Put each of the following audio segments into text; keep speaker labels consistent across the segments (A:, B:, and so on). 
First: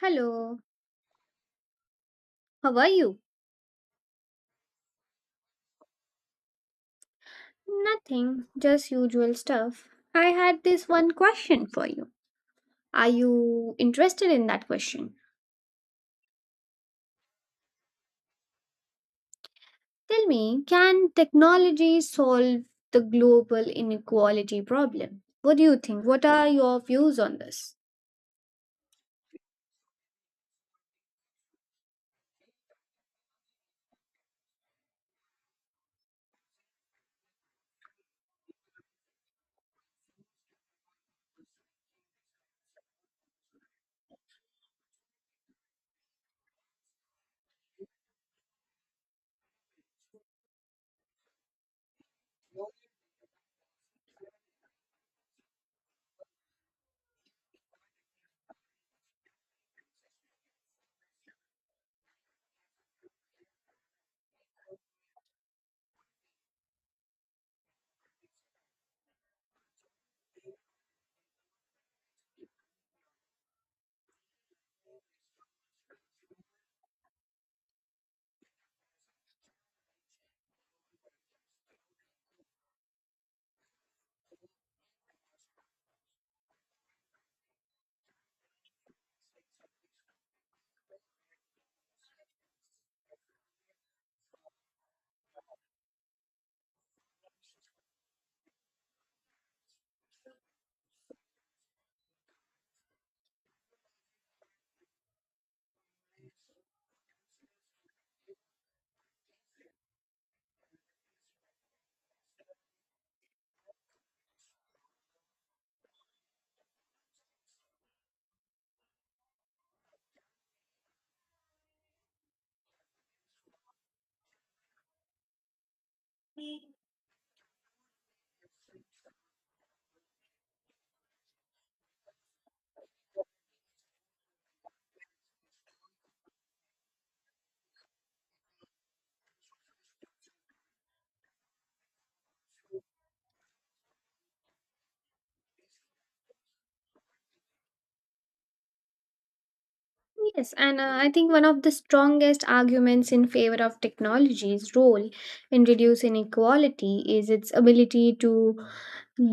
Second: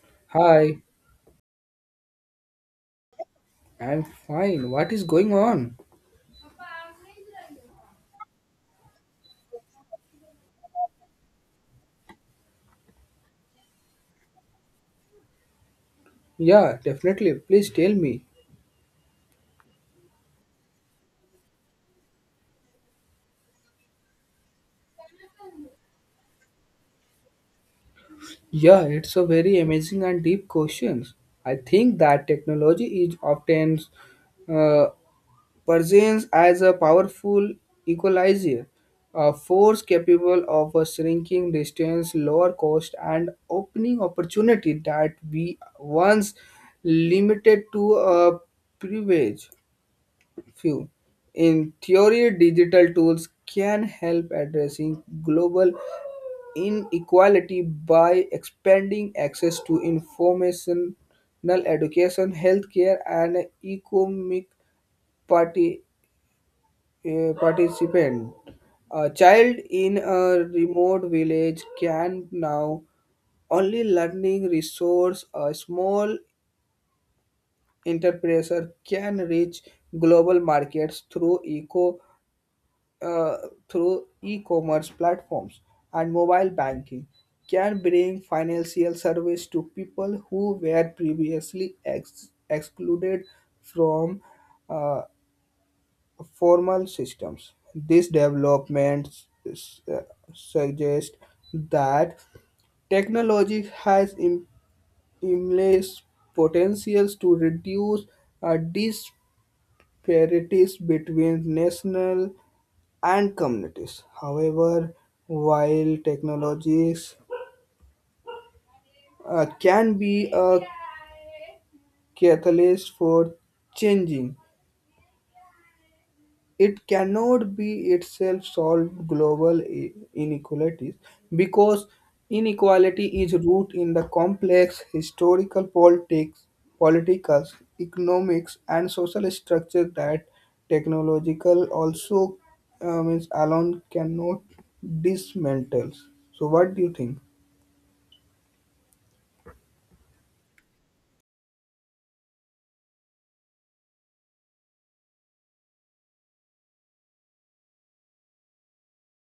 A: Hello,
B: Hi,
A: how are you?
B: I'm fine. What is going on?
A: Nothing, just usual stuff. I had this one question for you. Are you interested in that question?
B: Yeah, definitely. Please tell me.
A: Tell me, can technology solve the global inequality problem? What do you think? What are your views on this?
B: Yeah, it's a very amazing and deep questions. I think that technology is often uh, perceives as a powerful equalizer, a force capable of a shrinking distance, lower cost, and opening opportunity that we once limited to a privilege. Few. In theory, digital tools can help addressing global inequality by expanding access to informational education, healthcare, and economic party, participant. A child in a remote village can now only learning resource a small enterprise can reach global markets through eco uh, through e-commerce platforms and mobile banking can bring financial service to people who were previously excluded from uh, formal systems. These developments suggest that technology has immense potentials to reduce uh, disparities between national and communities. However, while technologies can be a catalyst for changing, it cannot be itself solve global inequalities because inequality is rooted in the complex historical politics, political, economics, and social structure that technological also means alone cannot dismantle. So, what do you think?
A: Yes, and I think one of the strongest arguments in favor of technology's role in reducing inequality is its ability to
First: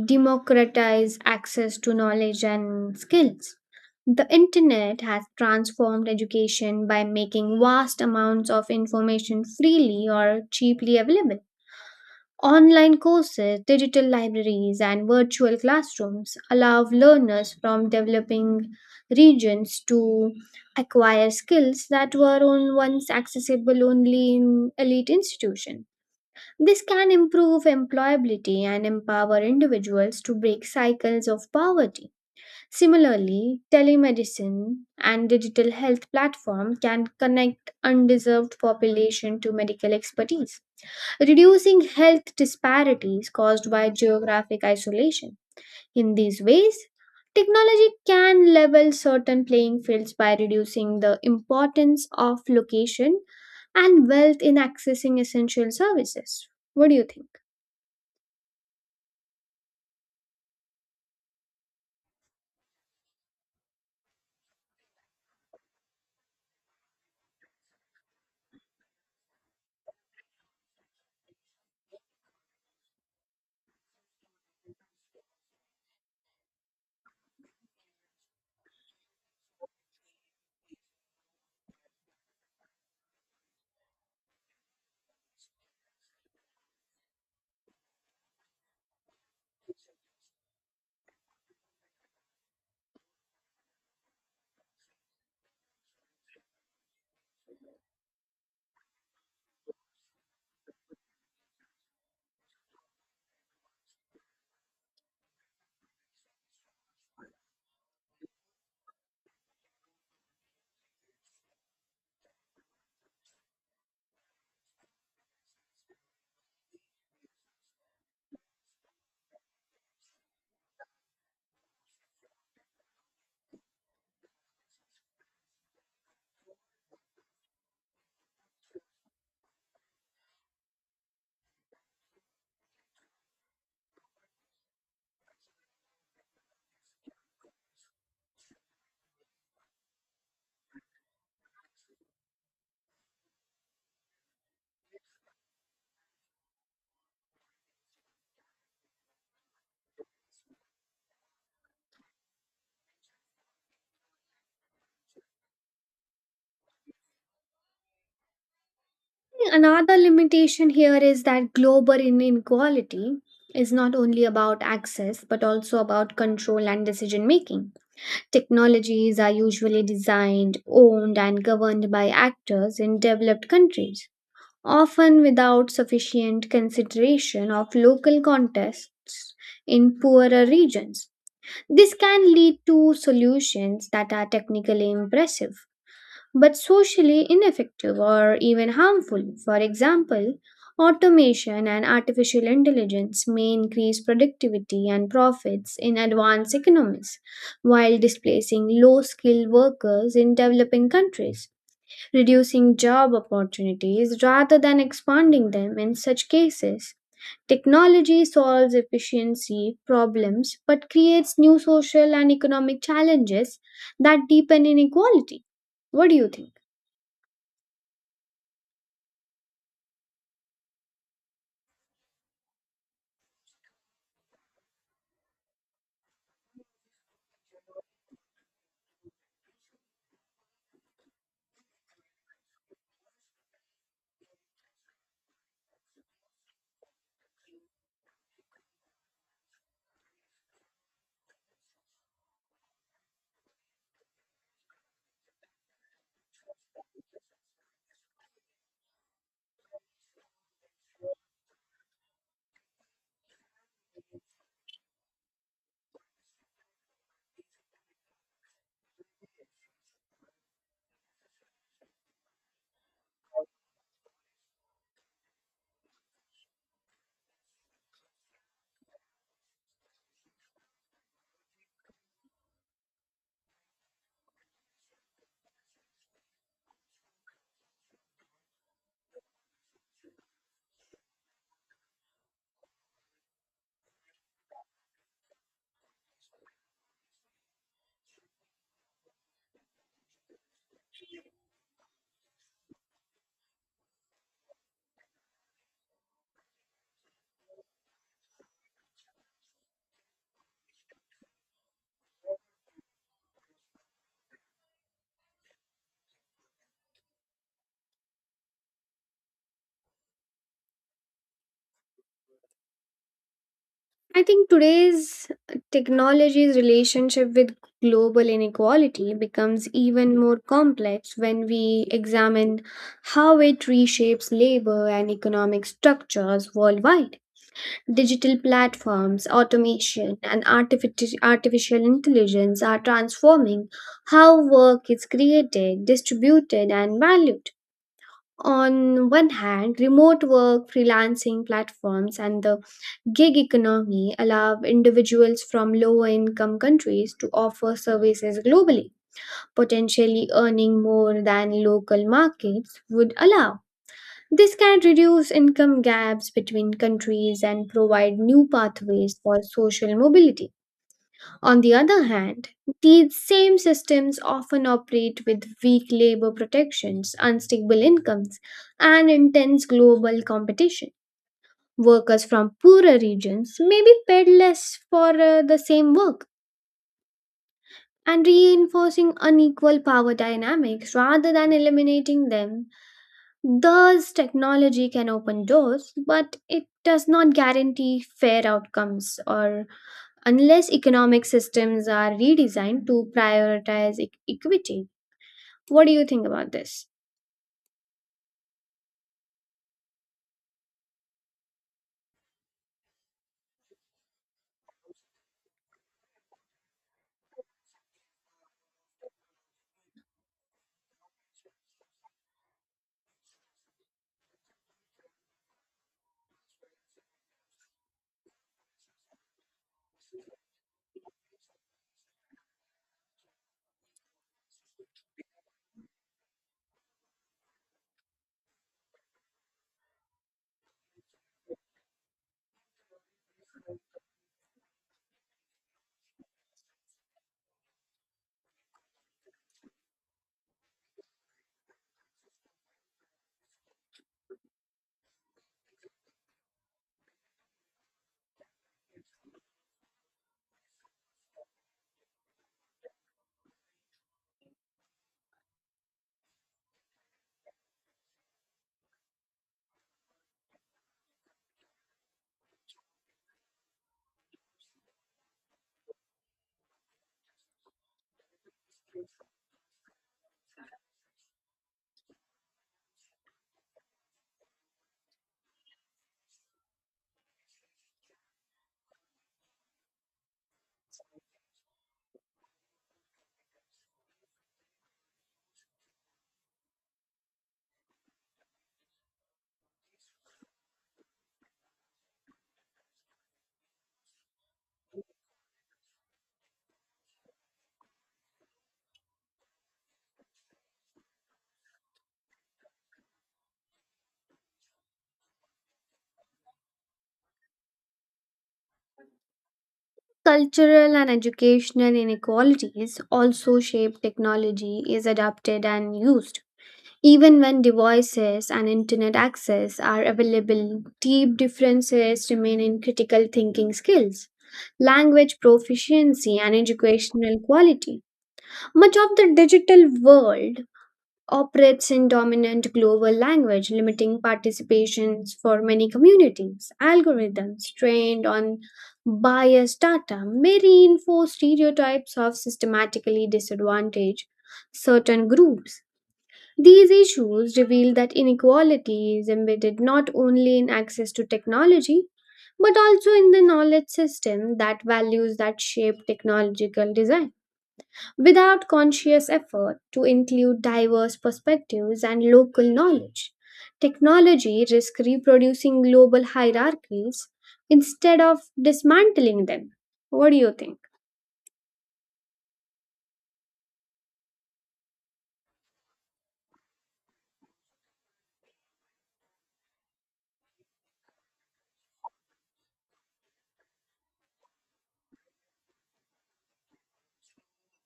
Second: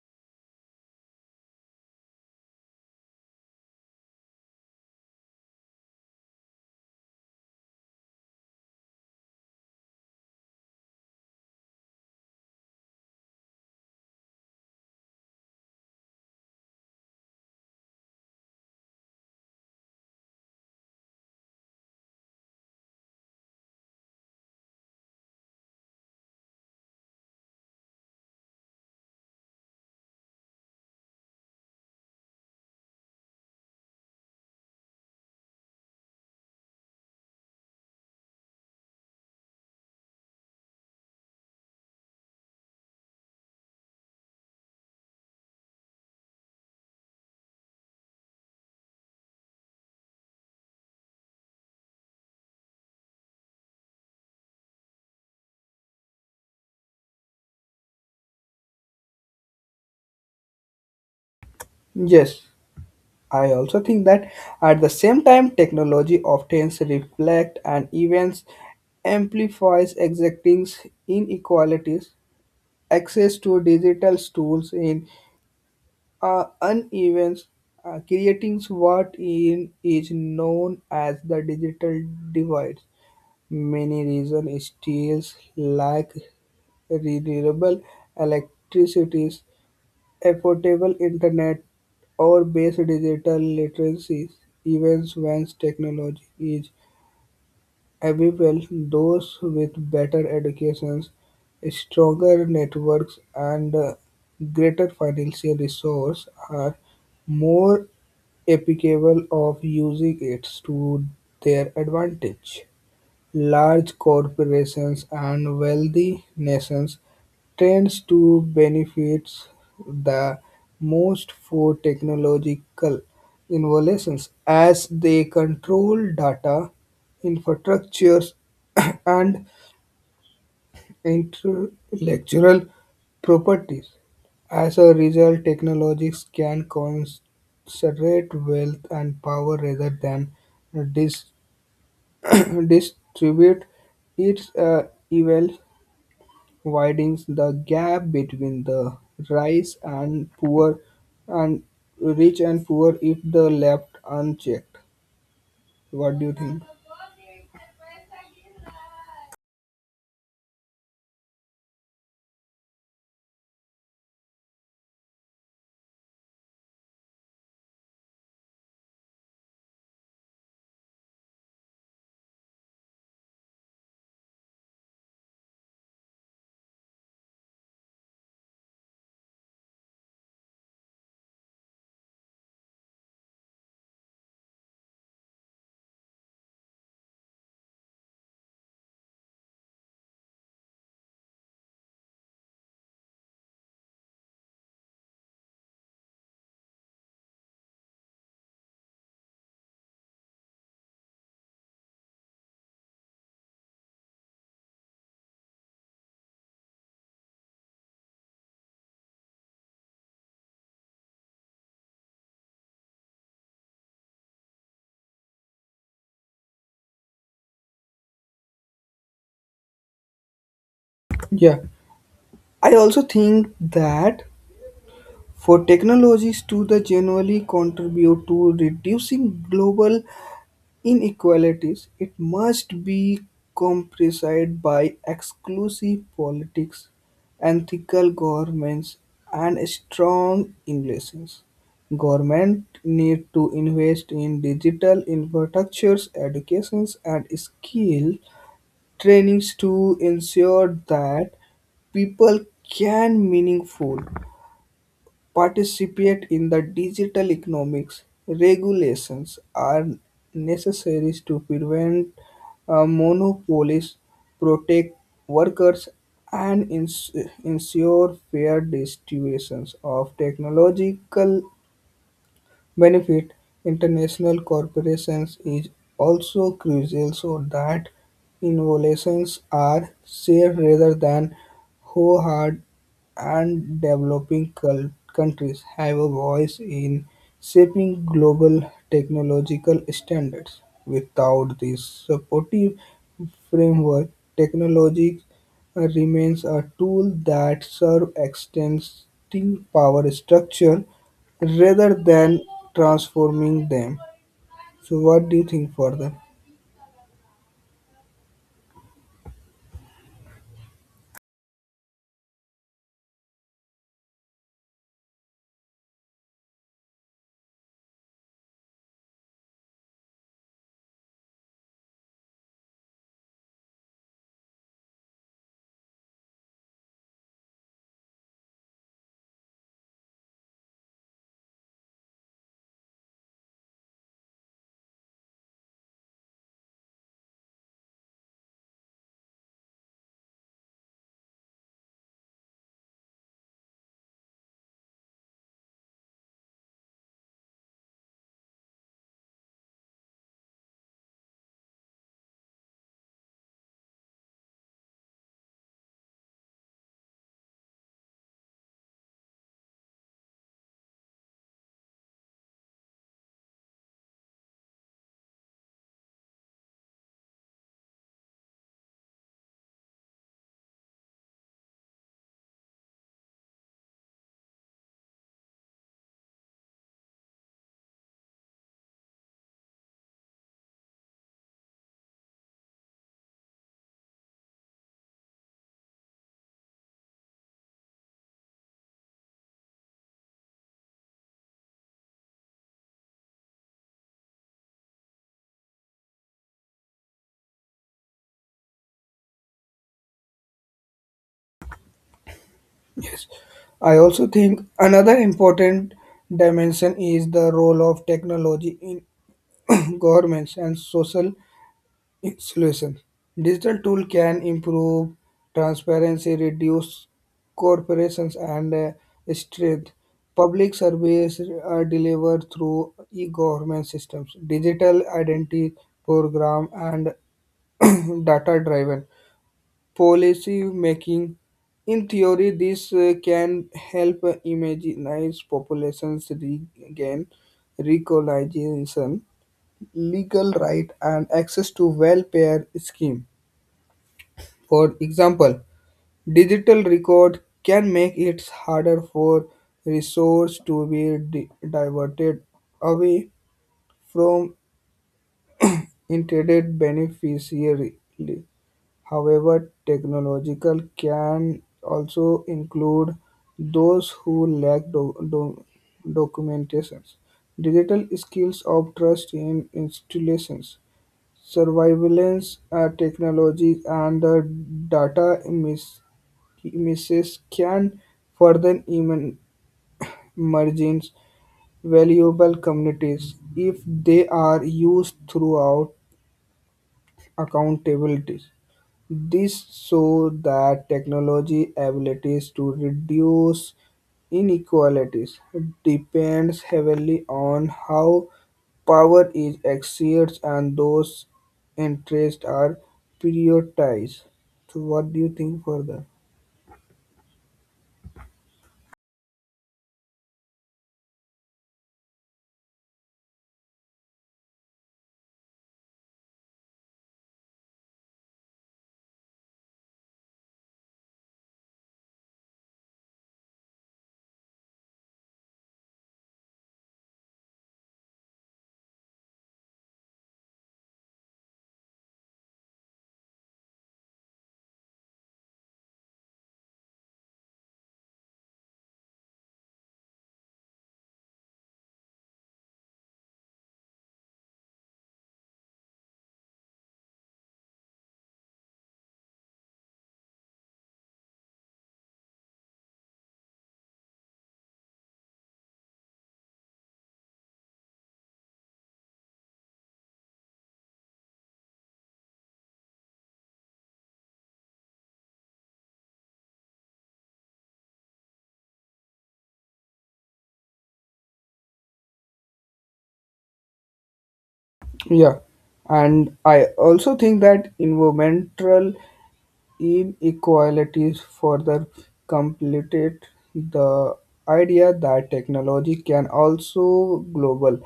A: democratize access to knowledge and skills. The internet has transformed education by making vast amounts of information freely or cheaply available. Online courses, digital libraries, and virtual classrooms allow learners from developing regions to acquire skills that were once accessible only in elite institutions. This can improve employability and empower individuals to break cycles of poverty. Similarly, telemedicine and digital health platform can connect undeserved population to medical expertise, reducing health disparities caused by geographic isolation. In these ways, technology can level certain playing fields by reducing the importance of location and wealth in accessing essential services. What do you think?
B: Yes, I also think that at the same time, technology often reflects and events amplifies existing inequalities. Access to digital tools in uneven creating what in is known as the digital divide. Many reasons still lack renewable electricity Affordable Internet or base digital literacy even when technology is available, those with better educations, stronger networks and greater financial resources are more capable of using it to their advantage. Large corporations and wealthy nations tends to benefit the most for technological innovations as they control data, infrastructures, and intellectual properties. As a result, technologies can concentrate wealth and power rather than distribute its evil, widening the gap between the rich and poor and rich and poor if the left unchecked. What do you think?
A: Another limitation here is that global inequality is not only about access but also about control and decision making. Technologies are usually designed, owned, and governed by actors in developed countries, often without sufficient consideration of local contexts in poorer regions. This can lead to solutions that are technically impressive but socially ineffective or even harmful. For example, automation and artificial intelligence may increase productivity and profits in advanced economies while displacing low skilled workers in developing countries, reducing job opportunities rather than expanding them in such cases. Technology solves efficiency problems but creates new social and economic challenges that deepen inequality. What do you think?
B: Yeah, I also think that for technologies to the generally contribute to reducing global inequalities, it must be compensated by exclusive politics, ethical governments, and strong innovations. Government need to invest in digital infrastructures, educations, and skill trainings to ensure that people can meaningful participate in the digital economics. Regulations are necessary to prevent monopolies, protect workers, and ensure fair distributions of technological benefit, international corporations is also crucial so that innovations are shared rather than hoard and developing countries have a voice in shaping global technological standards. Without this supportive framework, technology remains a tool that serves extending power structure rather than transforming them. So, what do you think for them?
A: I think today's technology's relationship with global inequality becomes even more complex when we examine how it reshapes labor and economic structures worldwide. Digital platforms, automation, and artificial intelligence are transforming how work is created, distributed, and valued. On one hand, remote work, freelancing platforms, and the Gig economy allow individuals from lower income countries to offer services globally, potentially earning more than local markets would allow. This can reduce income gaps between countries and provide new pathways for social mobility. On the other hand, these same systems often operate with weak labor protections, unstable incomes, and intense global competition. Workers from poorer regions may be paid less for the same work and reinforcing unequal power dynamics rather than eliminating them. Thus, technology can open doors, but it does not guarantee fair outcomes or unless economic systems are redesigned to prioritize equity. What do you think about this?
B: Yes, I also think another important dimension is the role of technology in governments and social solutions. Digital tool can improve transparency, reduce corporations, and strength. Public service are delivered through e-government systems, digital identity program, and data-driven policy making. In theory, this can help immunize populations regain recognition, legal right, and access to welfare scheme. For example, digital record can make it harder for resource to be diverted away from intended beneficiary. However, technological can also include those who lack documentation, digital skills of trust in installations, surveillance technology, and the data misses can further emerge valuable communities if they are used throughout accountabilities. This shows that technology abilities to reduce inequalities depends heavily on how power is exerted and those interests are prioritized. So what do you think further?
A: Cultural and educational inequalities also shape technology is adopted and used. Even when devices and internet access are available, deep differences remain in critical thinking skills, language proficiency, and educational quality. Much of the digital world operates in dominant global language, limiting participations for many communities. Algorithms trained on biased data may reinforce stereotypes of systematically disadvantaged certain groups. These issues reveal that inequality is embedded not only in access to technology, but also in the knowledge system that values that shape technological design. Without conscious effort to include diverse perspectives and local knowledge, technology risks reproducing global hierarchies instead of dismantling them. What do you think?
B: Yeah, and I also think that environmental inequalities further completed the idea that technology can also global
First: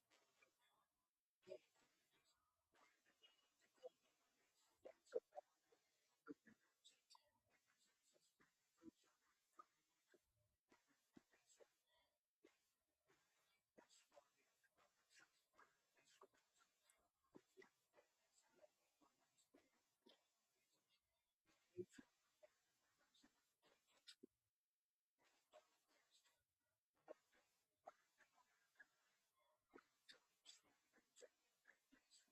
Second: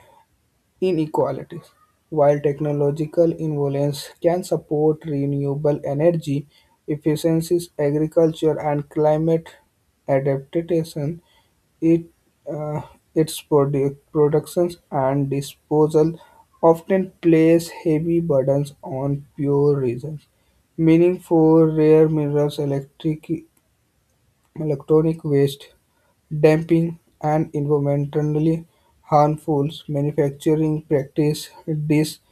B: inequalities. While technological involvements can support renewable energy efficiencies, agriculture, and climate adaptation, it, uh, its productions and disposal often place heavy burdens on pure reasons. Meaning for rare minerals, electric Electronic waste dumping and environmentally harmful manufacturing practices disproportionately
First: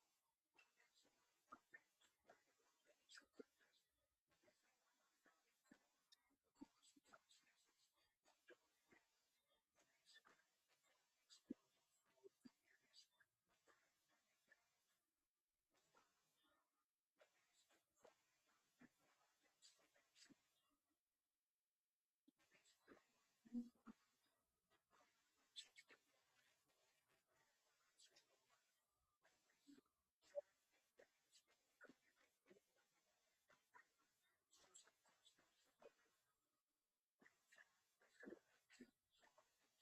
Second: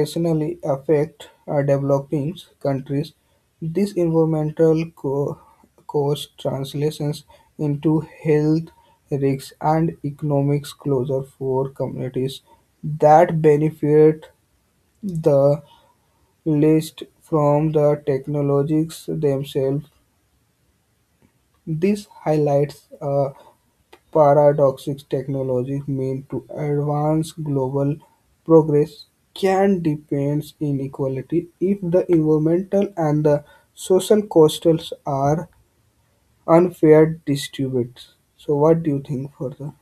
B: affect developing countries. This environmental costs translations into health risks and economic closure for communities that benefit the least from the technologies themselves. This highlights a paradox: technology meant to advance global progress can deepen inequality if the environmental and the social costs are unfair distributed. So, what do you think further?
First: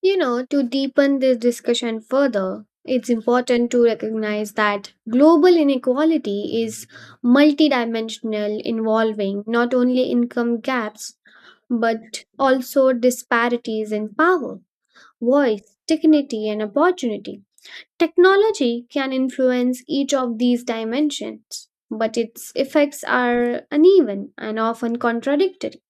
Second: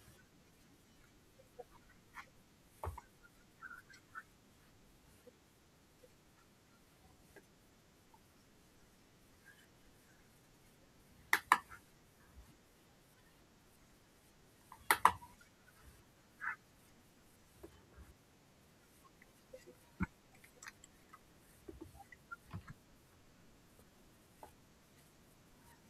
A: You know, to deepen this discussion further, it's important to recognize that global inequality is multidimensional, involving not only income gaps but also disparities in power, voice, dignity, and opportunity. Technology can influence each of these dimensions, but its effects are uneven and often contradictory.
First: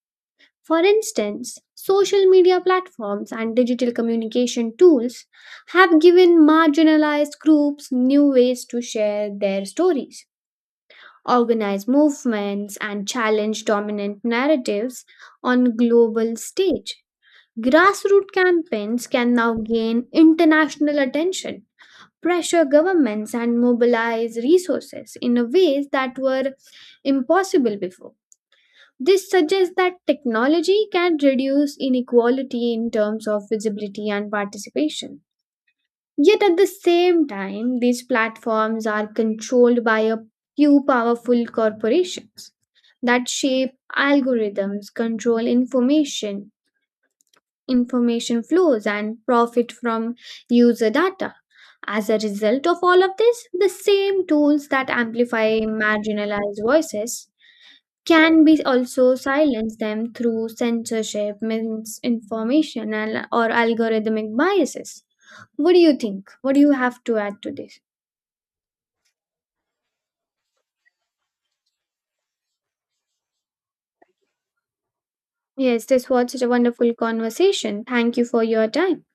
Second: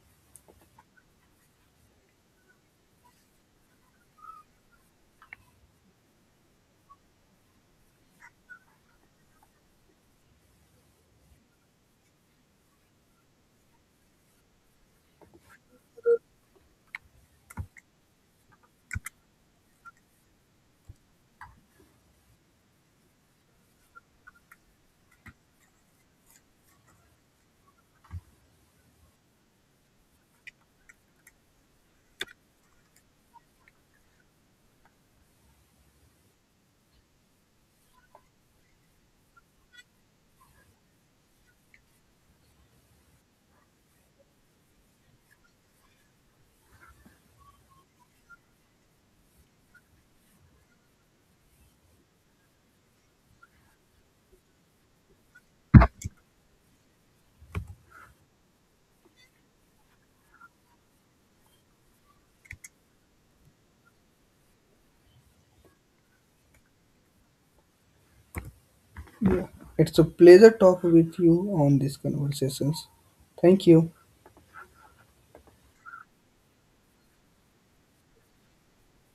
A: For instance, social media platforms and digital communication tools have given marginalized groups new ways to share their stories, organize movements, and challenge dominant narratives on global stage. Grassroots campaigns can now gain international attention, pressure governments and mobilize resources in a ways that were impossible before. This suggests that technology can reduce inequality in terms of visibility and participation. Yet at the same time, these platforms are controlled by a few powerful corporations that shape algorithms, control information, flows, and profit from user data. As a result of all of this, the same tools that amplify marginalized voices can be also silence them through censorship, misinformation, and or algorithmic biases. What do you think? What do you have to add to this?
B: Yeah, it's a pleasure talk with you on these conversations. Thank you.
A: Yes, this was such a wonderful conversation. Thank you for your time.